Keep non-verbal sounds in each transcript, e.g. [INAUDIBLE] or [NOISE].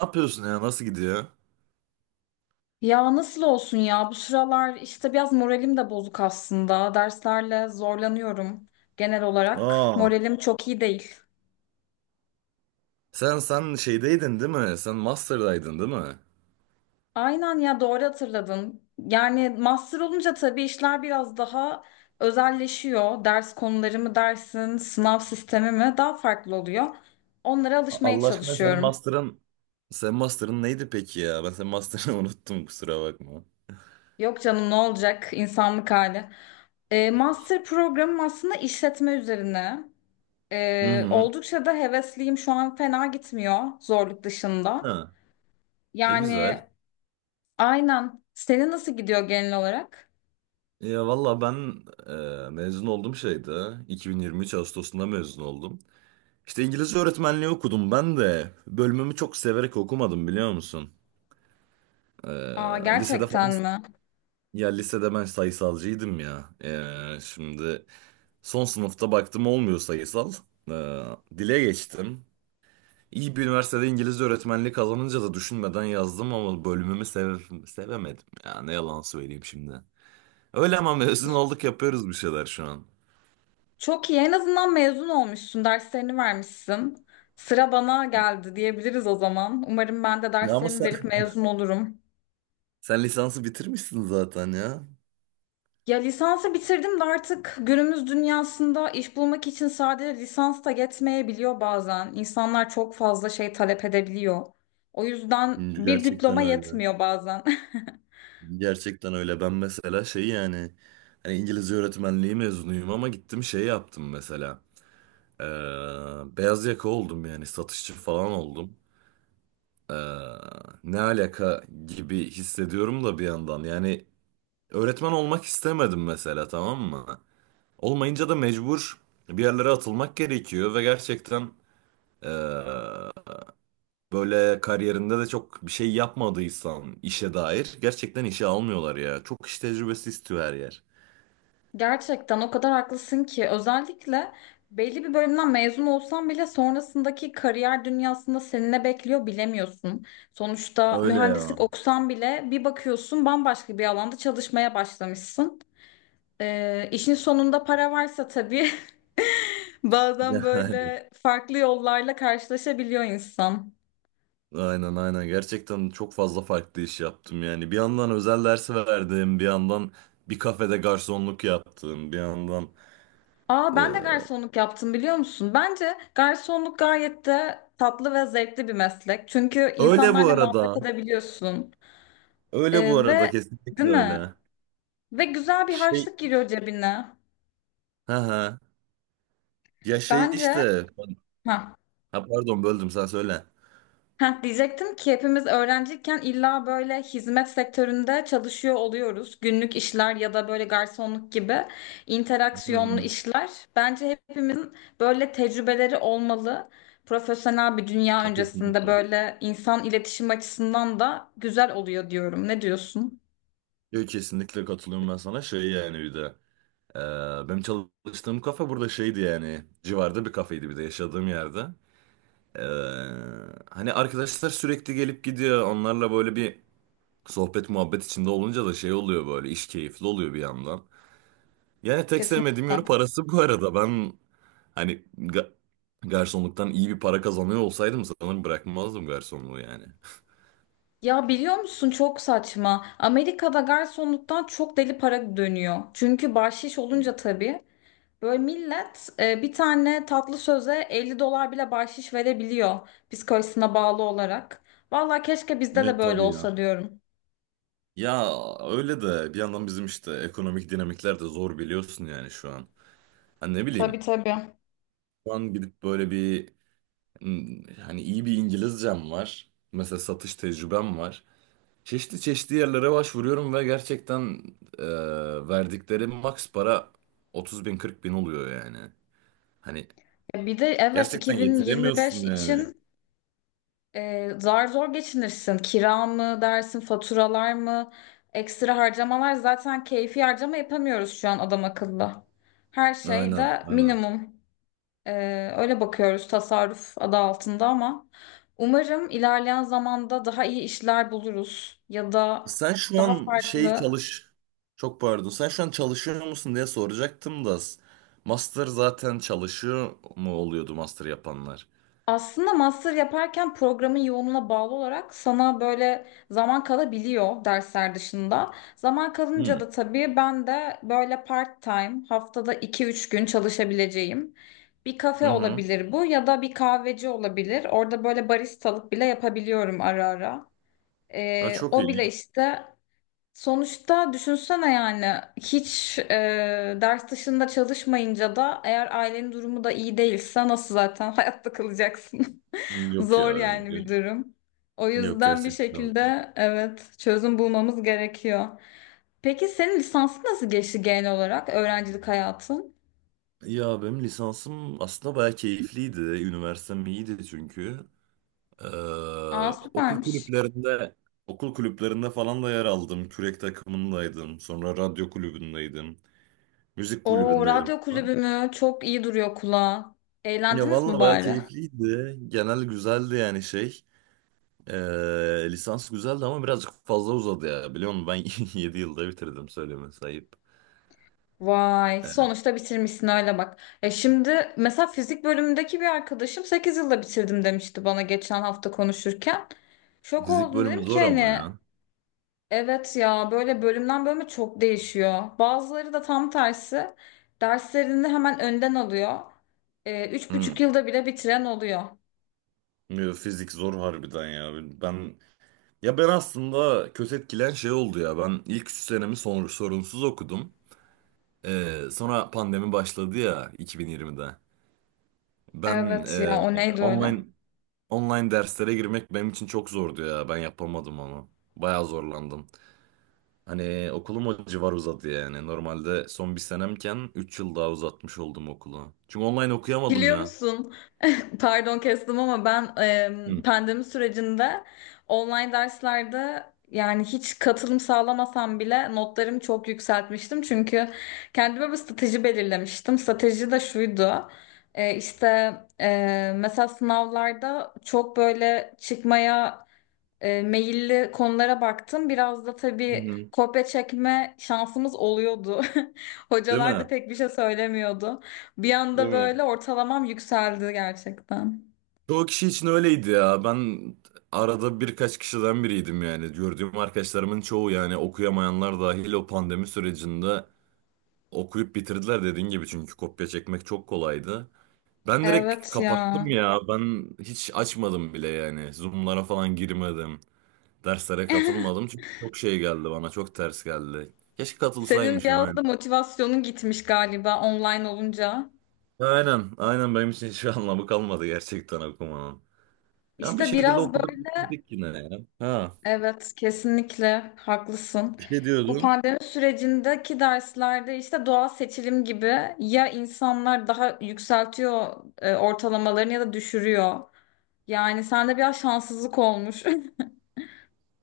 Ne yapıyorsun ya? Nasıl gidiyor? Ya nasıl olsun ya? Bu sıralar işte biraz moralim de bozuk aslında. Derslerle zorlanıyorum genel olarak. Aa, Moralim çok iyi değil. Sen şeydeydin değil mi? Sen master'daydın değil mi? Aynen ya doğru hatırladın. Yani master olunca tabii işler biraz daha özelleşiyor. Ders konuları mı dersin, sınav sistemi mi daha farklı oluyor. Onlara alışmaya Allah aşkına çalışıyorum. Sen master'ın neydi peki ya? Ben senin master'ını [LAUGHS] unuttum, kusura bakma. Yok canım ne olacak insanlık hali. Master programım aslında işletme üzerine. Hı Ee, hı. oldukça da hevesliyim. Şu an fena gitmiyor zorluk dışında. Ha. E Yani güzel. aynen. Senin nasıl gidiyor genel olarak? Ya valla ben mezun oldum şeyde. 2023 Ağustos'unda mezun oldum. İşte İngilizce öğretmenliği okudum ben de. Bölümümü çok severek okumadım, biliyor musun? Aa, E, lisede gerçekten falan mi? ya lisede ben sayısalcıydım ya. Şimdi son sınıfta baktım olmuyor sayısal. Ee, dile geçtim. İyi bir üniversitede İngilizce öğretmenliği kazanınca da düşünmeden yazdım ama bölümümü sevemedim. Ya ne yalan söyleyeyim şimdi. Öyle ama mezun olduk, yapıyoruz bir şeyler şu an. Çok iyi. En azından mezun olmuşsun. Derslerini vermişsin. Sıra bana geldi diyebiliriz o zaman. Umarım ben de Ya ama derslerimi sen, verip mezun olurum. sen lisansı bitirmişsin zaten ya. Ya lisansı bitirdim de artık günümüz dünyasında iş bulmak için sadece lisans da yetmeyebiliyor bazen. İnsanlar çok fazla şey talep edebiliyor. O yüzden bir Gerçekten diploma öyle. yetmiyor bazen. [LAUGHS] Gerçekten öyle. Ben mesela şey yani hani İngilizce öğretmenliği mezunuyum ama gittim şey yaptım mesela. Ee, beyaz yaka oldum, yani satışçı falan oldum. Ee, ne alaka gibi hissediyorum da bir yandan. Yani öğretmen olmak istemedim mesela, tamam mı? Olmayınca da mecbur bir yerlere atılmak gerekiyor ve gerçekten ee, böyle kariyerinde de çok bir şey yapmadıysan işe dair, gerçekten işe almıyorlar ya. Çok iş tecrübesi istiyor her yer. Gerçekten o kadar haklısın ki özellikle belli bir bölümden mezun olsan bile sonrasındaki kariyer dünyasında seni ne bekliyor bilemiyorsun. Sonuçta Öyle ya. mühendislik okusan bile bir bakıyorsun bambaşka bir alanda çalışmaya başlamışsın. İşin sonunda para varsa tabii [LAUGHS] bazen [LAUGHS] Yani. böyle farklı yollarla karşılaşabiliyor insan. Aynen, aynen, gerçekten çok fazla farklı iş yaptım yani. Bir yandan özel dersi verdim, bir yandan bir kafede garsonluk yaptım, bir yandan... Aa ben de garsonluk yaptım biliyor musun? Bence garsonluk gayet de tatlı ve zevkli bir meslek. Çünkü Öyle bu insanlarla muhabbet arada. edebiliyorsun. Öyle bu Ee, arada, ve kesinlikle değil mi? öyle. Ve güzel bir Şey, harçlık giriyor cebine. ha ha. Ya şey Bence işte. Heh. Ha pardon, böldüm, sen söyle. Diyecektim ki hepimiz öğrenciyken illa böyle hizmet sektöründe çalışıyor oluyoruz. Günlük işler ya da böyle garsonluk gibi Hı interaksiyonlu hı. işler. Bence hepimizin böyle tecrübeleri olmalı. Profesyonel bir dünya öncesinde Kesinlikle. böyle insan iletişim açısından da güzel oluyor diyorum. Ne diyorsun? Yok, kesinlikle katılıyorum ben sana. Şey yani bir de. Benim çalıştığım kafe burada şeydi yani. Civarda bir kafeydi, bir de yaşadığım yerde. E, hani arkadaşlar sürekli gelip gidiyor. Onlarla böyle bir sohbet muhabbet içinde olunca da şey oluyor böyle. İş keyifli oluyor bir yandan. Yani tek sevmediğim Kesinlikle. yönü parası bu arada. Ben, hani, garsonluktan iyi bir para kazanıyor olsaydım sanırım bırakmazdım garsonluğu yani. Ya biliyor musun çok saçma. Amerika'da garsonluktan çok deli para dönüyor. Çünkü bahşiş olunca tabii. Böyle millet bir tane tatlı söze 50 dolar bile bahşiş verebiliyor psikolojisine bağlı olarak. Vallahi keşke bizde de Evet, böyle tabii ya. olsa diyorum. Ya öyle de bir yandan bizim işte ekonomik dinamikler de zor, biliyorsun yani şu an. Hani ne Tabii bileyim tabii. şu an gidip böyle bir hani, iyi bir İngilizcem var. Mesela satış tecrübem var. Çeşitli çeşitli yerlere başvuruyorum ve gerçekten e, verdikleri maks para 30 bin 40 bin oluyor yani. Hani Bir de evet gerçekten yetiremiyorsun 2025 yani. için zar zor geçinirsin. Kira mı dersin, faturalar mı, ekstra harcamalar zaten keyfi harcama yapamıyoruz şu an adam akıllı. Her şey Aynen, de aynen. minimum. Öyle bakıyoruz tasarruf adı altında ama umarım ilerleyen zamanda daha iyi işler buluruz ya da Sen şu daha an şey farklı. çalış. Çok pardon. Sen şu an çalışıyor musun diye soracaktım da. Master zaten çalışıyor mu oluyordu, master yapanlar? Aslında master yaparken programın yoğunluğuna bağlı olarak sana böyle zaman kalabiliyor dersler dışında. Zaman kalınca Hmm. da tabii ben de böyle part time haftada iki üç gün çalışabileceğim bir Hı kafe hı. olabilir bu ya da bir kahveci olabilir. Orada böyle baristalık bile yapabiliyorum ara ara. Ha, Ee, çok o iyi. bile işte. Sonuçta düşünsene yani hiç ders dışında çalışmayınca da eğer ailenin durumu da iyi değilse nasıl zaten hayatta kalacaksın? [LAUGHS] Yok ya. Zor yani bir durum. O Yok yüzden bir gerçekten. şekilde evet çözüm bulmamız gerekiyor. Peki senin lisansın nasıl geçti genel olarak öğrencilik hayatın? Ya benim lisansım aslında bayağı keyifliydi. Üniversitem iyiydi çünkü. Ee, Aa okul süpermiş. kulüplerinde okul kulüplerinde falan da yer aldım. Kürek takımındaydım. Sonra radyo kulübündeydim. Müzik Oo kulübündeydim. radyo kulübü mü? Çok iyi duruyor kulağa. Ya Eğlendiniz mi vallahi bayağı bari? keyifliydi. Genel güzeldi yani şey. Lisans güzeldi ama birazcık fazla uzadı ya. Biliyor musun, ben [LAUGHS] 7 yılda bitirdim, söylemesi ayıp. Vay, Ee, sonuçta bitirmişsin hala bak. E şimdi mesela fizik bölümündeki bir arkadaşım 8 yılda bitirdim demişti bana geçen hafta konuşurken. Şok fizik oldum bölümü dedim ki zor ama hani ya. evet ya böyle bölümden bölüme çok değişiyor. Bazıları da tam tersi derslerini hemen önden alıyor. Üç Hı. buçuk yılda bile bitiren oluyor. Yo, fizik zor harbiden ya. Ben ben aslında kötü etkilen şey oldu ya. Ben ilk 3 senemi sorunsuz okudum. Sonra pandemi başladı ya 2020'de. Ben Evet ya o neydi öyle? online online derslere girmek benim için çok zordu ya. Ben yapamadım onu. Bayağı zorlandım. Hani okulum o civar uzadı yani. Normalde son bir senemken 3 yıl daha uzatmış oldum okulu. Çünkü online okuyamadım Biliyor ya. musun? [LAUGHS] Pardon kestim ama ben Hı. pandemi sürecinde online derslerde yani hiç katılım sağlamasam bile notlarımı çok yükseltmiştim. Çünkü kendime bir strateji belirlemiştim. Strateji de şuydu. E, işte e, mesela sınavlarda çok böyle çıkmaya meyilli konulara baktım. Biraz da Hı tabii hı. kopya çekme şansımız oluyordu. [LAUGHS] Değil Hocalar da mi? pek bir şey söylemiyordu. Bir Değil anda mi? böyle ortalamam yükseldi gerçekten. Çoğu kişi için öyleydi ya. Ben arada birkaç kişiden biriydim yani. Gördüğüm arkadaşlarımın çoğu, yani okuyamayanlar dahil, o pandemi sürecinde okuyup bitirdiler dediğin gibi. Çünkü kopya çekmek çok kolaydı. Ben direkt Evet kapattım ya. ya. Ben hiç açmadım bile yani. Zoom'lara falan girmedim. Derslere katılmadım çünkü çok şey geldi bana, çok ters geldi. Keşke Senin katılsaymışım, biraz aynen. da motivasyonun gitmiş galiba online olunca. Aynen, aynen, benim için hiçbir [LAUGHS] anlamı kalmadı gerçekten okumanın. Yani bir İşte şekilde biraz okuduk böyle. bitirdik yine ya. Ha, Evet, kesinlikle haklısın. bir şey Bu diyordun. pandemi sürecindeki derslerde işte doğal seçilim gibi ya insanlar daha yükseltiyor ortalamalarını ya da düşürüyor. Yani sende biraz şanssızlık olmuş.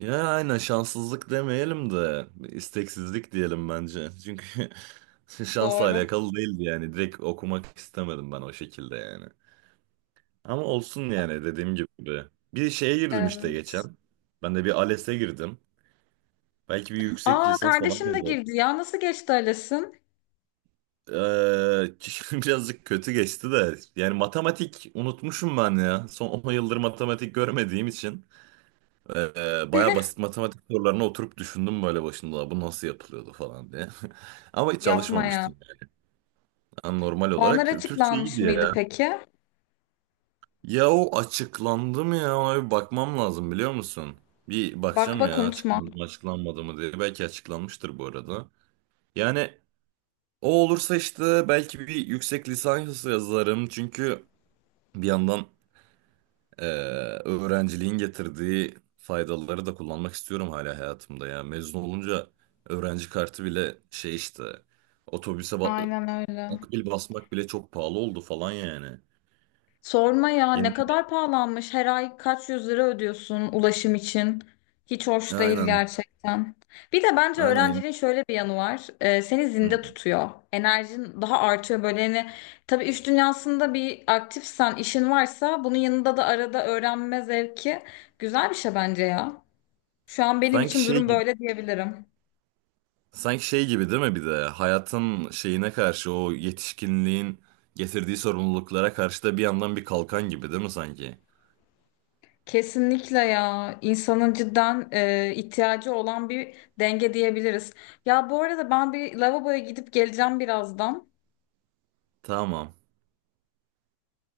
Ya aynen, şanssızlık demeyelim de bir isteksizlik diyelim bence. Çünkü [LAUGHS] [LAUGHS] şansla Doğru. alakalı değildi yani, direkt okumak istemedim ben o şekilde yani. Ama olsun yani, dediğim gibi. Bir şeye girdim işte Evet. geçen. Ben de bir ALES'e girdim. Belki bir yüksek Aa lisans falan kardeşim de yazarım. girdi ya. Nasıl geçti Ales'in? Eee, [LAUGHS] birazcık kötü geçti de, yani matematik unutmuşum ben ya, son 10 yıldır matematik görmediğim için baya basit matematik sorularına oturup düşündüm, böyle başında bu nasıl yapılıyordu falan diye. [LAUGHS] Ama hiç Yapmaya. çalışmamıştım yani, normal Puanlar olarak Türkçe açıklanmış iyiydi mıydı ya. peki? Ya o açıklandı mı, ya ona bir bakmam lazım, biliyor musun? Bir Bak bakacağım, bak ya unutma. açıklandı mı açıklanmadı mı diye. Belki açıklanmıştır bu arada. Yani o olursa işte belki bir yüksek lisans yazarım, çünkü bir yandan Ee, öğrenciliğin getirdiği faydaları da kullanmak istiyorum hala hayatımda ya. Mezun olunca öğrenci kartı bile şey işte, otobüse Aynen öyle. akbil basmak bile çok pahalı oldu falan yani. Sorma ya Yeni... ne kadar pahalanmış. Her ay kaç yüz lira ödüyorsun ulaşım için. Hiç hoş değil Aynen. gerçekten. Bir de bence Aynen ya. öğrenciliğin şöyle bir yanı var. Seni Hı. zinde tutuyor. Enerjin daha artıyor böyle. Yani, tabii iş dünyasında bir aktifsen, işin varsa bunun yanında da arada öğrenme zevki güzel bir şey bence ya. Şu an benim Sanki için şey durum gibi böyle diyebilirim. sanki şey gibi değil mi, bir de hayatın şeyine karşı, o yetişkinliğin getirdiği sorumluluklara karşı da bir yandan bir kalkan gibi değil mi sanki? Kesinlikle ya insanın cidden ihtiyacı olan bir denge diyebiliriz. Ya bu arada ben bir lavaboya gidip geleceğim birazdan. Tamam.